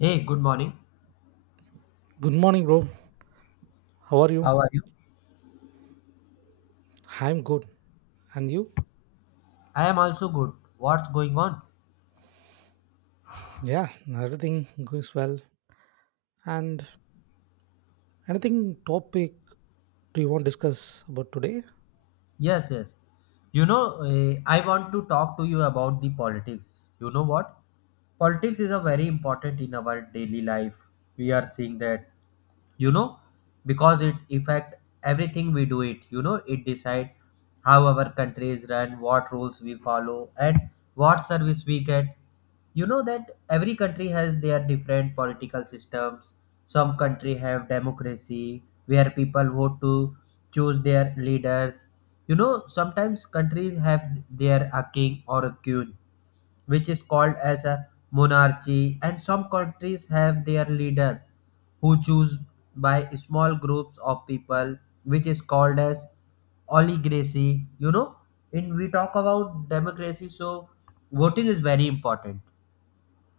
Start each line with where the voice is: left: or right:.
left: Hey, good morning.
right: Good morning, bro. How are you?
left: How are you?
right: I'm good. And you?
left: I am also good. What's going on?
right: Yeah, everything goes well. And anything topic do you want to discuss about today?
left: Yes, yes. You know, I want to talk to you about the politics. You know what? Politics is a very important in our daily life. We are seeing that, you know, because it affect everything we do it, you know, it decide how our country is run, what rules we follow, and what service we get. You know that every country has their different political systems. Some country have democracy where people vote to choose their leaders. You know, sometimes countries have their a king or a queen, which is called as a monarchy, and some countries have their leaders who choose by small groups of people, which is called as oligarchy. You know, in we talk about democracy, so voting is very important.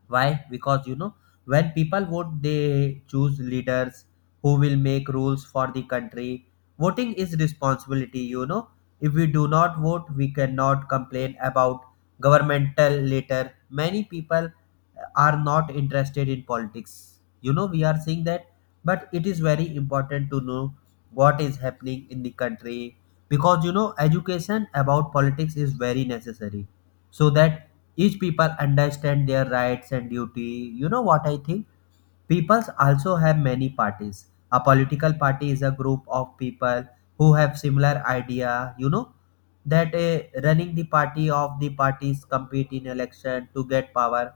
left: Why? Because, you know, when people vote they choose leaders who will make rules for the country. Voting is responsibility. You know, if we do not vote we cannot complain about governmental later. Many people are not interested in politics, you know, we are seeing that, but it is very important to know what is happening in the country. Because, you know, education about politics is very necessary, so that each people understand their rights and duty. You know what I think? Peoples also have many parties. A political party is a group of people who have similar idea, you know, that running the party of the parties compete in election to get power.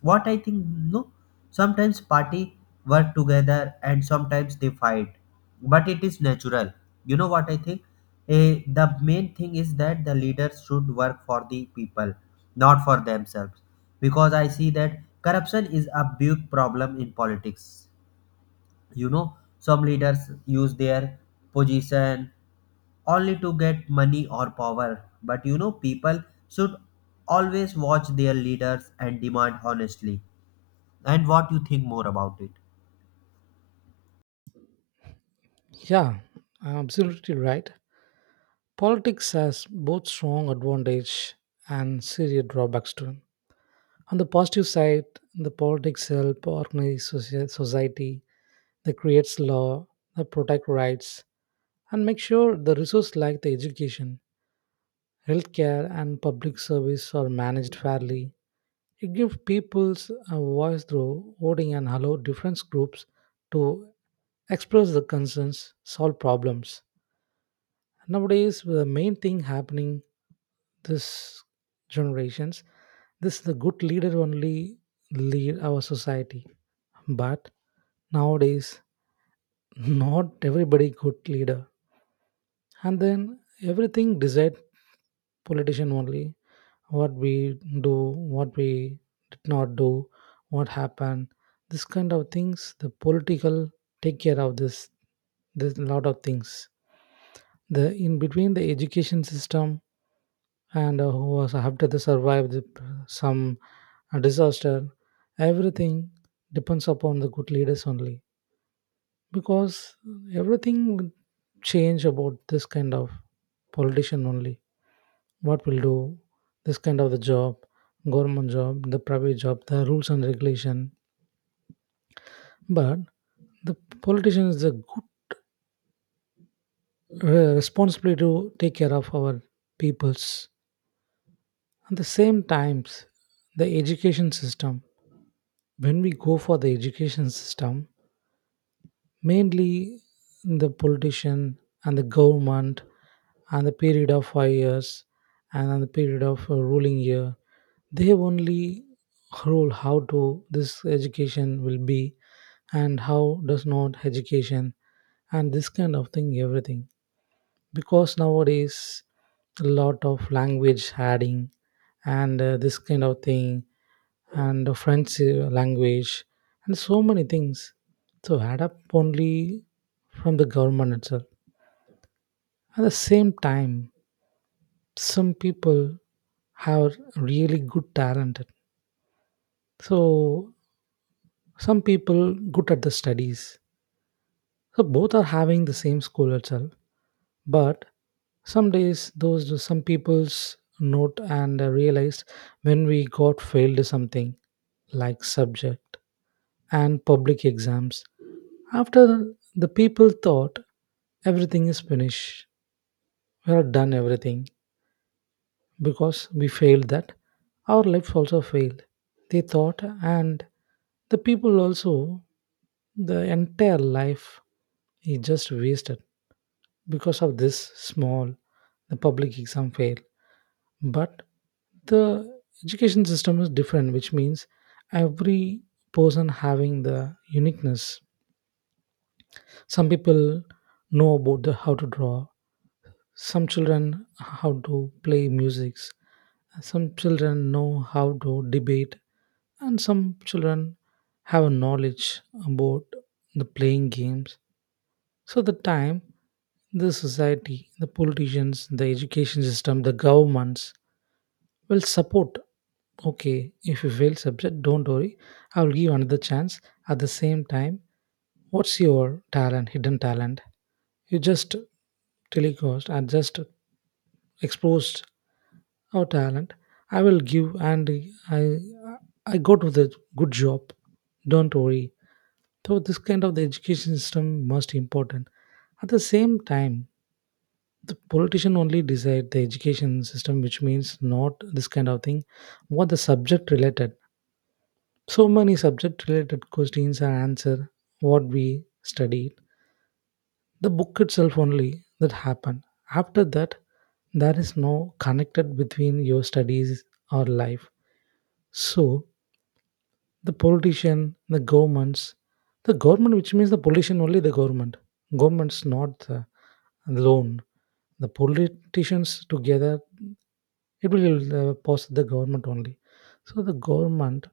left: What I think, no, sometimes party work together and sometimes they fight, but it is natural. You know what I think? The main thing is that the leaders should work for the people, not for themselves, because I see that corruption is a big problem in politics. You know, some leaders use their position only to get money or power. But, you know, people should always watch their leaders and demand honestly. And what you think more about it?
right: Yeah, absolutely right. Politics has both strong advantage and serious drawbacks to it. On the positive side, the politics help organize society. They creates law, they protect rights, and make sure the resources like the education, healthcare, and public service are managed fairly. It gives people's a voice through voting and allow different groups to express their concerns, solve problems. Nowadays, the main thing happening this generations, this the good leader only lead our society. But nowadays, not everybody good leader, and then everything decide politician only, what we do, what we did not do, what happened, this kind of things the political take care of this lot of things, the in between the education system, and who was after they survived some disaster, everything depends upon the good leaders only, because everything would change about this kind of politician only, what will do this kind of the job, government job, the private job, the rules and regulation. But the politician is a good responsibility to take care of our peoples. At the same times, the education system, when we go for the education system, mainly the politician and the government and the period of 5 years and then the period of ruling year, they only rule how to this education will be and how does not education and this kind of thing everything, because nowadays a lot of language adding and this kind of thing and the French language and so many things. So add up only from the government itself. At the same time, some people have really good talent, so some people good at the studies, so both are having the same school itself. But some days those some people's note and realized when we got failed something like subject and public exams. After, the people thought everything is finished, we are done everything, because we failed that, our lives also failed, they thought. And the people also, the entire life is just wasted because of this small, the public exam fail. But the education system is different, which means every person having the uniqueness. Some people know about the how to draw, some children how to play musics, some children know how to debate, and some children have a knowledge about the playing games. So the time, the society, the politicians, the education system, the governments will support. Okay, if you fail subject don't worry, I will give another chance. At the same time, what's your talent, hidden talent, you just telecast and just exposed. Oh, talent. I will give, and I, I go to the good job. Don't worry. So this kind of the education system most important. At the same time, the politician only decide the education system, which means not this kind of thing, what the subject related. So many subject related questions are answered, what we studied. The book itself only that happened. After that, there is no connected between your studies or life. So the politician, the governments, the government, which means the politician only the government. Governments not the alone. The politicians together, it will pass the government only. So the government,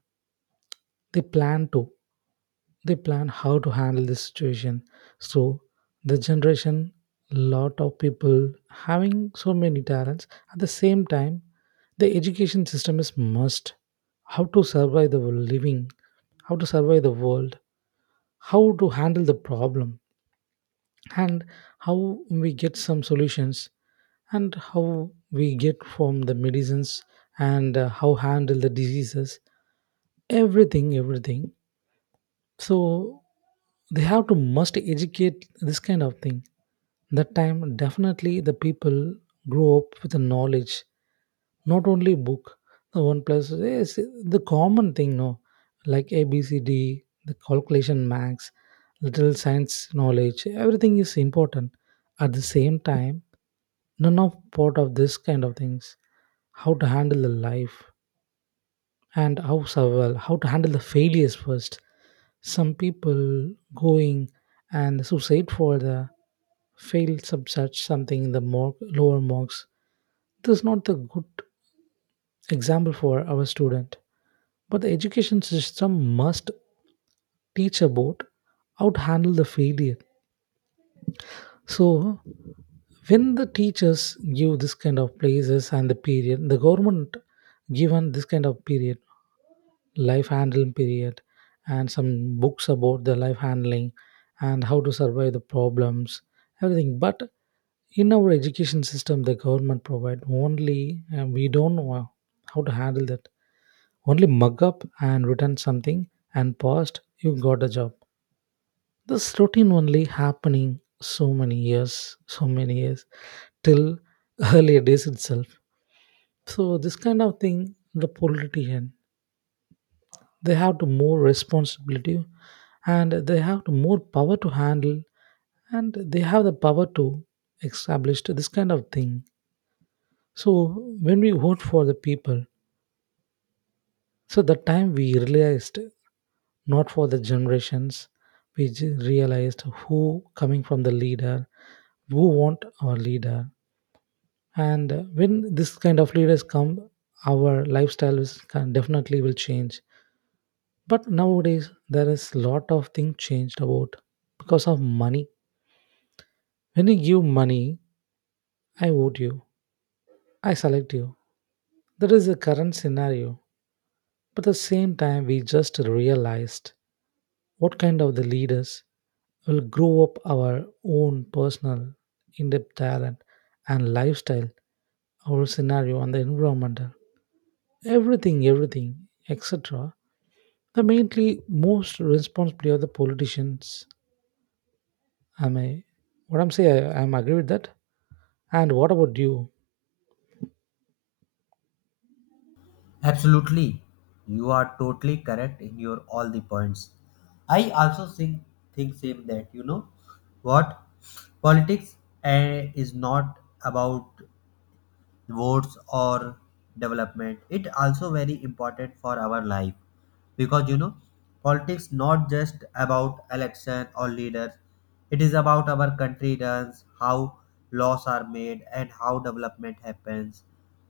right: they plan to, they plan how to handle this situation. So the generation, lot of people having so many talents. At the same time, the education system is must, how to survive the living, how to survive the world, how to handle the problem, and how we get some solutions, and how we get from the medicines, and how handle the diseases, everything everything. So they have to must educate this kind of thing. That time definitely the people grow up with the knowledge, not only book. The one plus is the common thing, no, like A B C D, the calculation max, little science knowledge, everything is important. At the same time, none of part of this kind of things, how to handle the life and how survival, how to handle the failures first. Some people going and suicide for the failed sub such something in the more lower marks. This is not the good example for our student. But the education system must teach about how to handle the failure. So when the teachers give this kind of places and the period, the government given this kind of period, life handling period, and some books about the life handling and how to survive the problems, everything. But in our education system, the government provide only, and we don't know how to handle that. Only mug up and return something and passed, you got a job. This routine only happening so many years, so many years, till earlier days itself. So this kind of thing, the politician, they have to more responsibility, and they have to more power to handle, and they have the power to establish to this kind of thing. So when we vote for the people, so the time we realized not for the generations, we realized who coming from the leader, who want our leader. And when this kind of leaders come, our lifestyles can definitely will change. But nowadays there is lot of things changed about because of money. When you give money, I vote you, I select you, that is the current scenario. But at the same time we just realized what kind of the leaders will grow up our own personal in-depth talent and lifestyle, our scenario and the environmental, everything, everything, etc. The mainly most responsibility of the politicians. Am I? What I'm saying, I'm agree with that. And what about you?
left: Absolutely. You are totally correct in your all the points. I also think same that, you know what, politics is not about votes or development, it also very important for our life. Because, you know, politics not just about election or leaders, it is about our country runs how, laws are made, and how development happens.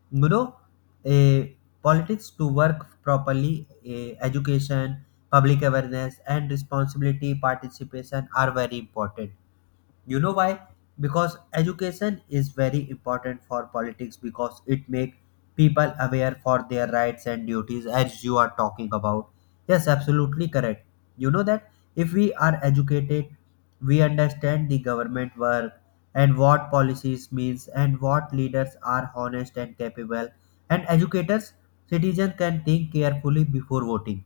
left: You know, a politics to work properly, education, public awareness, and responsibility participation are very important. You know why? Because education is very important for politics, because it makes people aware for their rights and duties. As you are talking about, yes, absolutely correct. You know that if we are educated, we understand the government work and what policies means and what leaders are honest and capable, and educators citizens can think carefully before voting.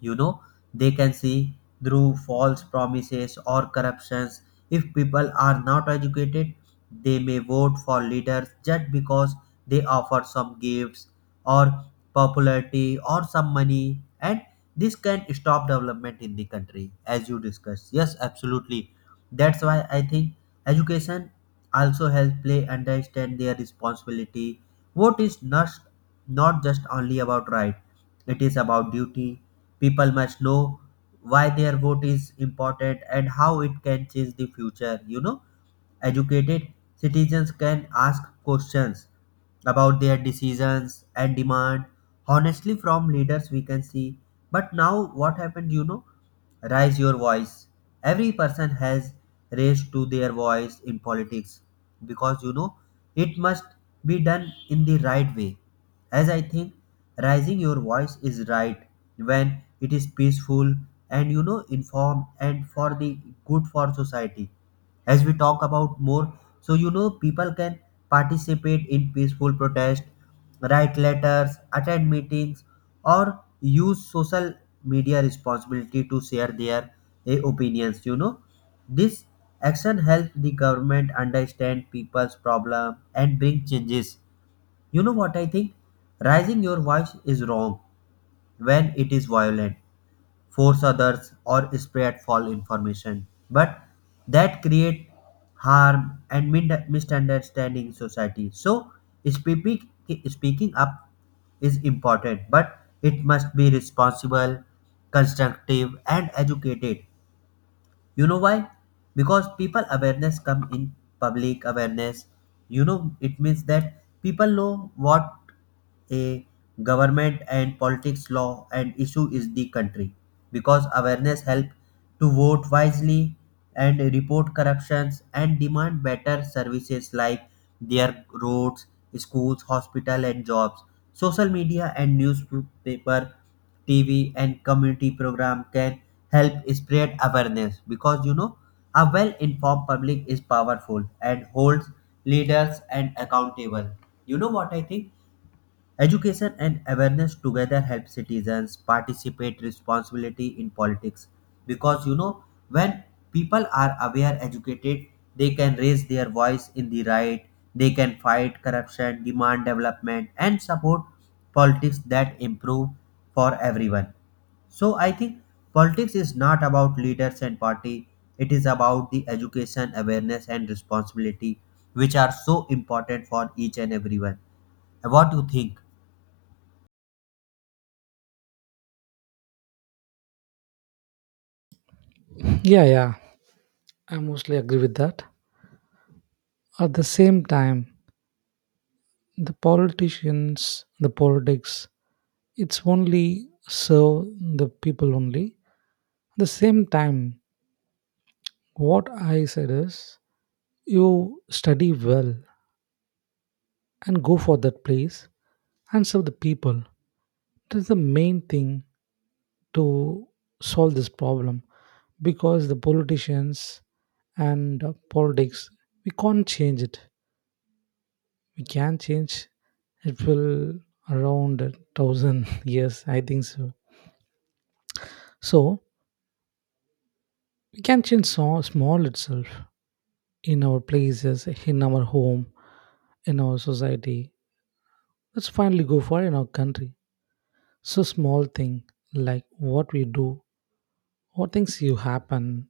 left: You know, they can see through false promises or corruptions. If people are not educated, they may vote for leaders just because they offer some gifts or popularity or some money, and this can stop development in the country. As you discussed, yes, absolutely. That's why I think education also helps play understand their responsibility. Vote is not just only about right, it is about duty. People must know why their vote is important and how it can change the future, you know. Educated citizens can ask questions about their decisions and demand honestly from leaders, we can see. But now what happened, you know, raise your voice. Every person has raised to their voice in politics, because, you know, it must be done in the right way. As I think, raising your voice is right when it is peaceful and, you know, informed and for the good for society. As we talk about more, so, you know, people can participate in peaceful protest, write letters, attend meetings, or use social media responsibility to share their opinions. You know, this action helps the government understand people's problem and bring changes. You know what I think? Raising your voice is wrong when it is violent, force others, or spread false information, but that create harm and misunderstanding society. So speaking speaking up is important, but it must be responsible, constructive, and educated. You know why? Because people awareness come in public awareness. You know, it means that people know what a government and politics law and issue is the country. Because awareness help to vote wisely and report corruptions and demand better services like their roads, schools, hospital, and jobs. Social media and newspaper, TV, and community program can help spread awareness. Because, you know, a well informed public is powerful and holds leaders and accountable. You know what I think? Education and awareness together help citizens participate responsibility in politics. Because, you know, when people are aware educated, they can raise their voice in the right. They can fight corruption, demand development, and support politics that improve for everyone. So I think politics is not about leaders and party, it is about the education, awareness, and responsibility, which are so important for each and everyone. What do you think?
right: Yeah, yeah, I mostly agree with that. At the same time, the politicians, the politics, it's only serve the people only. At the same time, what I said is you study well and go for that place and serve the people. That's the main thing to solve this problem, because the politicians and politics we can't change it, we can change, it will around a thousand years I think so. So we can change so small itself, in our places, in our home, in our society, let's finally go for in our country. So small thing, like what we do, what things you happen,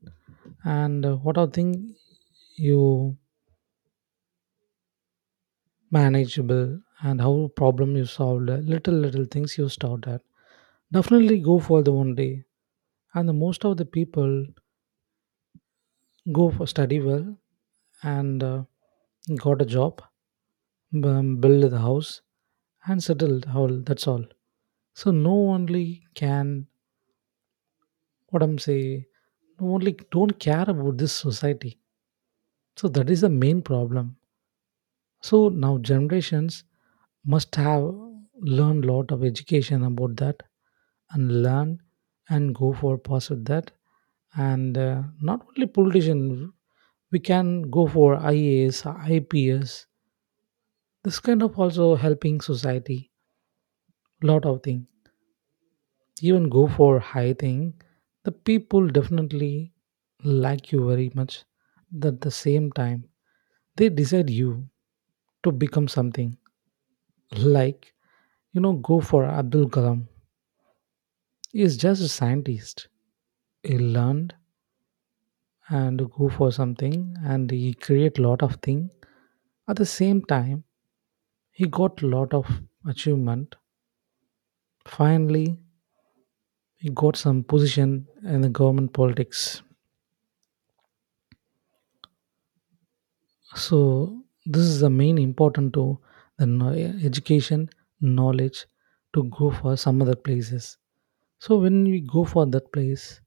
right: and what are things you manageable and how problem you solved, little little things you started at, definitely go for the one day. And the most of the people go for study well, and got a job, build the house, and settled how that's all. So no only can, what I'm saying, no only don't care about this society, so that is the main problem. So now generations must have learned lot of education about that, and learn, and go for pursuit that, and not only politician, we can go for IAS, IPS, this kind of also helping society, lot of thing, even go for high thing. The people definitely like you very much. At the same time, they decide you to become something, like, you know, go for Abdul Kalam. He is just a scientist. He learned and go for something and he create lot of thing. At the same time, he got lot of achievement. Finally, he got some position in the government politics. So this is the main important to the education knowledge, to go for some other places. So when we go for that place,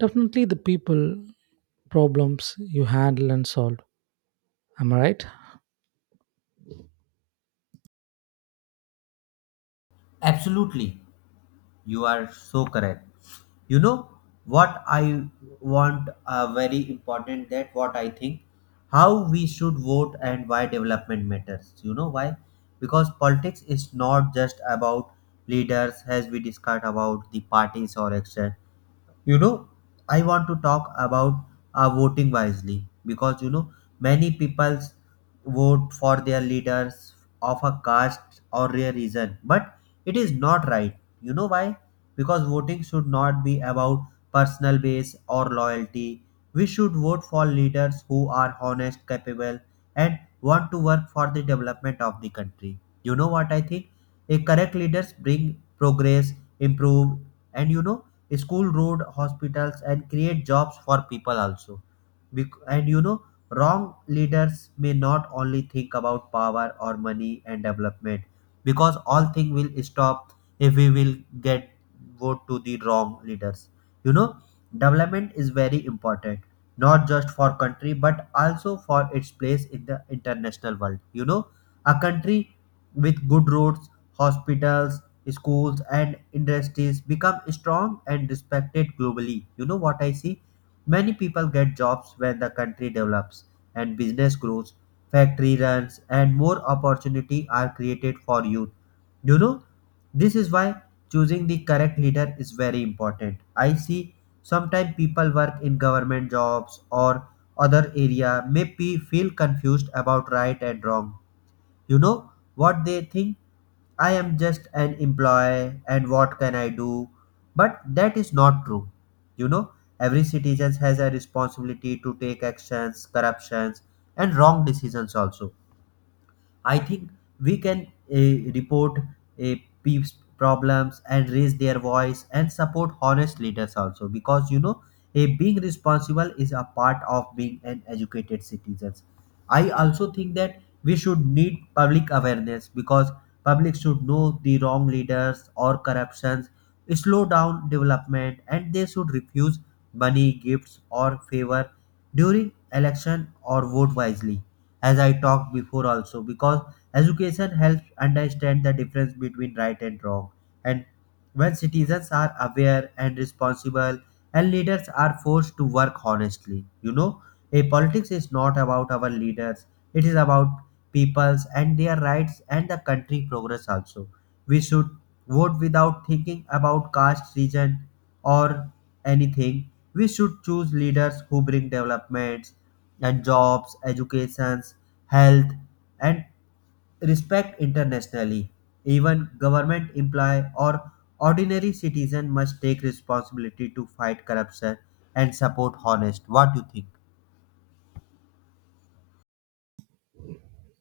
right: definitely the people problems you handle and solve. Am I right?
left: Absolutely, you are so correct. You know what I want, very important that what I think, how we should vote and why development matters. You know why? Because politics is not just about leaders. As we discussed about the parties or action, you know, I want to talk about voting wisely. Because, you know, many people vote for their leaders of a caste or a reason, but it is not right. You know why? Because voting should not be about personal base or loyalty. We should vote for leaders who are honest, capable, and want to work for the development of the country. You know what I think? A correct leaders bring progress, improve, and, you know, school, road, hospitals, and create jobs for people also. And, you know, wrong leaders may not only think about power or money and development, because all thing will stop if we will get vote to the wrong leaders. You know, development is very important, not just for country but also for its place in the international world. You know, a country with good roads, hospitals, schools, and industries become strong and respected globally. You know what I see? Many people get jobs when the country develops and business grows, factory runs, and more opportunity are created for youth. You know, this is why choosing the correct leader is very important. I see sometimes people work in government jobs or other area may be, feel confused about right and wrong. You know what they think? I am just an employee and what can I do? But that is not true. You know, every citizen has a responsibility to take actions, corruptions, and wrong decisions also. I think we can uh, report uh, peeps problems and raise their voice and support honest leaders also, because, you know, a being responsible is a part of being an educated citizens. I also think that we should need public awareness, because public should know the wrong leaders or corruptions, slow down development, and they should refuse money, gifts, or favor during election or vote wisely, as I talked before also, because education helps understand the difference between right and wrong. And when citizens are aware and responsible and leaders are forced to work honestly, you know, a politics is not about our leaders, it is about peoples and their rights and the country progress also. We should vote without thinking about caste, region, or anything. We should choose leaders who bring developments and jobs, educations, health, and respect internationally. Even government employee or ordinary citizen must take responsibility to fight corruption and support honest. What do you think?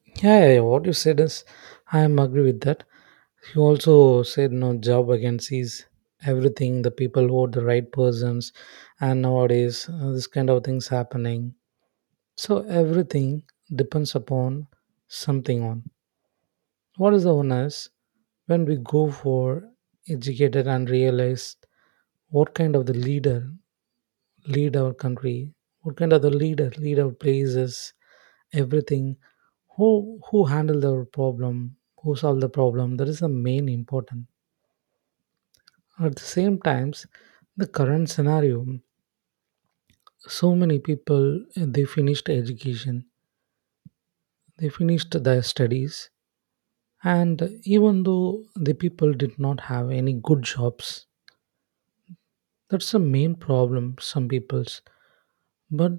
right: Yeah, yeah, yeah, what you said is, I am agree with that. You also said no job vacancies, everything. The people vote the right persons, and nowadays this kind of things happening. So everything depends upon something on. What is the onus when we go for educated and realize what kind of the leader lead our country, what kind of the leader lead our places, everything, who handle the problem, who solve the problem, that is the main important. At the same times, the current scenario, so many people they finished education, they finished their studies, and even though the people did not have any good jobs, that's the main problem some people's. But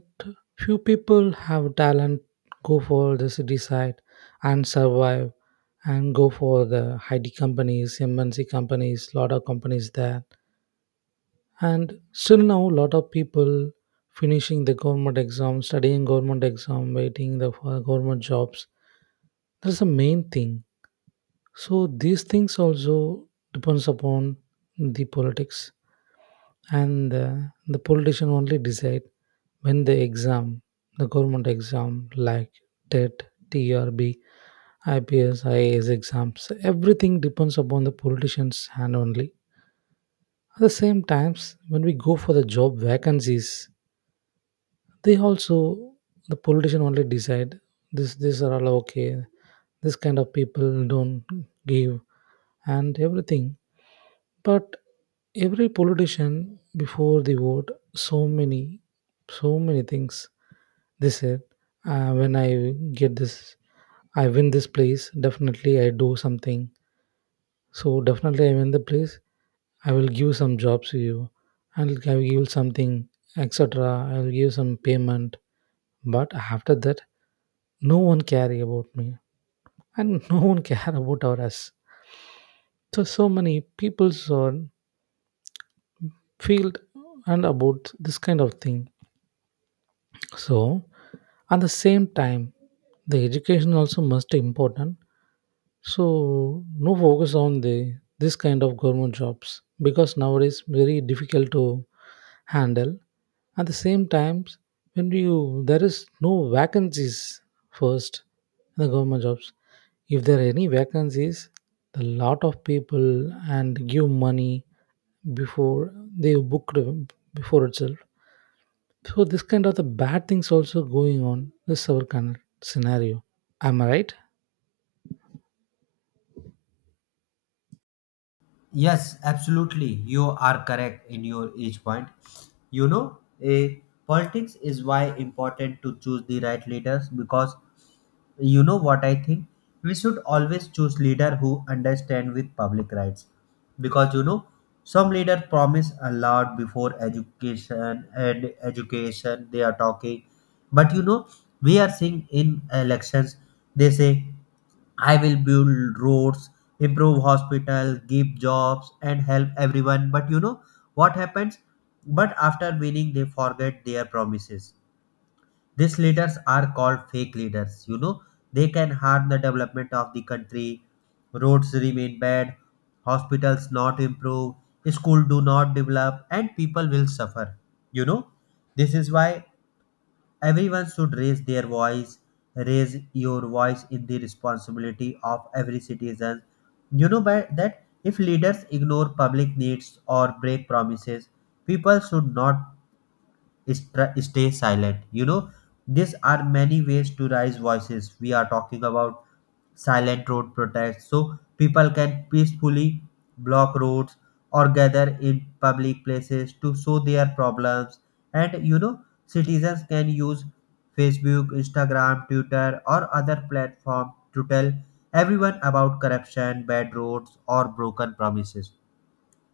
right: few people have talent, go for the city side and survive and go for the IT companies, MNC companies, lot of companies there. And still now lot of people finishing the government exam, studying government exam, waiting the for government jobs. That's the main thing. So these things also depends upon the politics, and the politician only decide when the exam, the government exam like TET, TRB, IPS, IAS exams, everything depends upon the politicians hand only. At the same times when we go for the job vacancies, they also, the politician only decide, this these are all okay, this kind of people don't give and everything. But every politician before the vote, so many, so many things they said, when I get this, I win this place, definitely I do something. So definitely I win the place, I will give some jobs to you. I will give you something, etc. I will give some payment. But after that, no one care about me, and no one care about our us. So, so many people are feel and about this kind of thing. So, at the same time, the education also must important. So no focus on the this kind of government jobs because nowadays very difficult to handle. At the same time, when you there is no vacancies first in the government jobs. If there are any vacancies, a lot of people and give money before they booked before itself. So this kind of the bad things also going on this our kind of scenario. Am I right?
left: Yes, absolutely. You are correct in your each point. You know, a politics is why important to choose the right leaders, because, you know what I think, we should always choose leader who understand with public rights. Because, you know, some leader promise a lot before education and education they are talking. But, you know, we are seeing in elections they say I will build roads, improve hospital, give jobs, and help everyone. But, you know, what happens? But after winning, they forget their promises. These leaders are called fake leaders. You know, they can harm the development of the country. Roads remain bad, hospitals not improve, school do not develop, and people will suffer. You know, this is why everyone should raise their voice. Raise your voice in the responsibility of every citizen. You know, by that if leaders ignore public needs or break promises, people should not stay silent. You know, these are many ways to raise voices, we are talking about silent road protests, so people can peacefully block roads or gather in public places to show their problems. And, you know, citizens can use Facebook, Instagram, Twitter, or other platform to tell everyone about corruption, bad roads, or broken promises.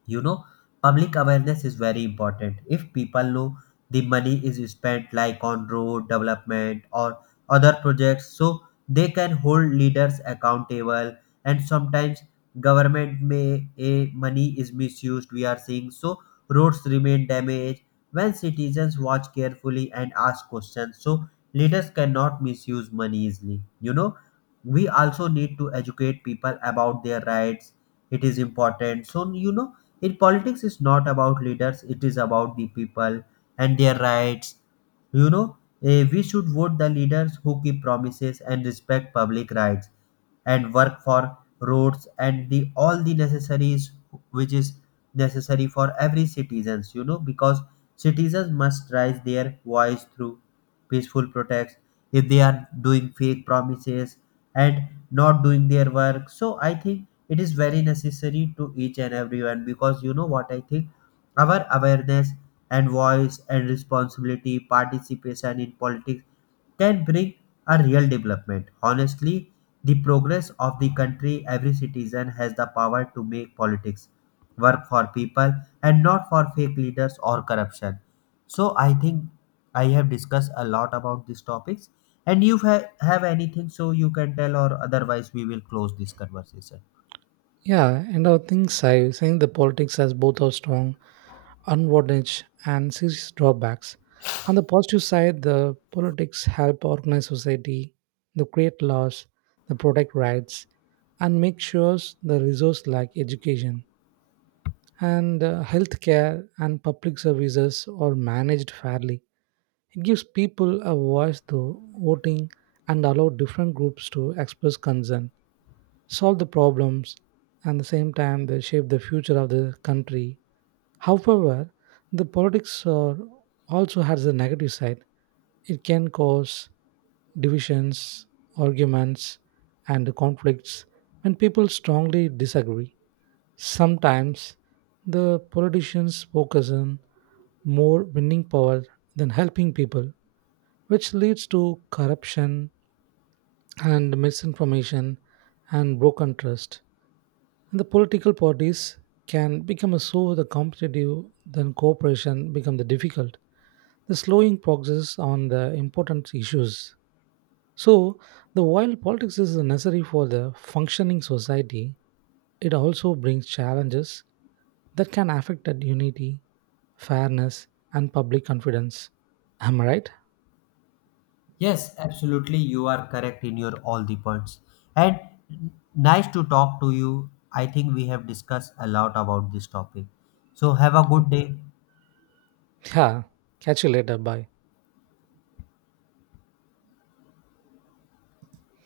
left: You know, public awareness is very important. If people know the money is spent like on road development or other projects, so they can hold leaders accountable. And sometimes government may a money is misused, we are seeing, so roads remain damaged. When citizens watch carefully and ask questions, so leaders cannot misuse money easily. You know, we also need to educate people about their rights, it is important. So, you know, in politics it's not about leaders, it is about the people and their rights. You know, we should vote the leaders who keep promises and respect public rights and work for roads and the all the necessaries, which is necessary for every citizens. You know, because citizens must raise their voice through peaceful protests if they are doing fake promises and not doing their work. So I think it is very necessary to each and everyone, because, you know what I think, our awareness and voice and responsibility, participation in politics can bring a real development. Honestly, the progress of the country, every citizen has the power to make politics work for people and not for fake leaders or corruption. So I think I have discussed a lot about these topics. And you have anything so you can tell, or otherwise, we will close this conversation.
right: Yeah, and I think so. I think the politics has both our strong advantage and serious drawbacks. On the positive side, the politics help organize society, they create laws, they protect rights, and make sure the resource like education and healthcare and public services are managed fairly. It gives people a voice through voting and allow different groups to express concern, solve the problems, and the same time they shape the future of the country. However, the politics are also has a negative side, it can cause divisions, arguments, and conflicts when people strongly disagree. Sometimes the politicians focus on more winning power than helping people, which leads to corruption and misinformation and broken trust. And the political parties can become a so the competitive then cooperation become the difficult, the slowing progress on the important issues. So the while politics is necessary for the functioning society, it also brings challenges that can affect that unity, fairness, and public confidence. Am I right?
left: Yes, absolutely. You are correct in your all the points. And nice to talk to you. I think we have discussed a lot about this topic. So have a good day.
right: Yeah. Catch you later. Bye.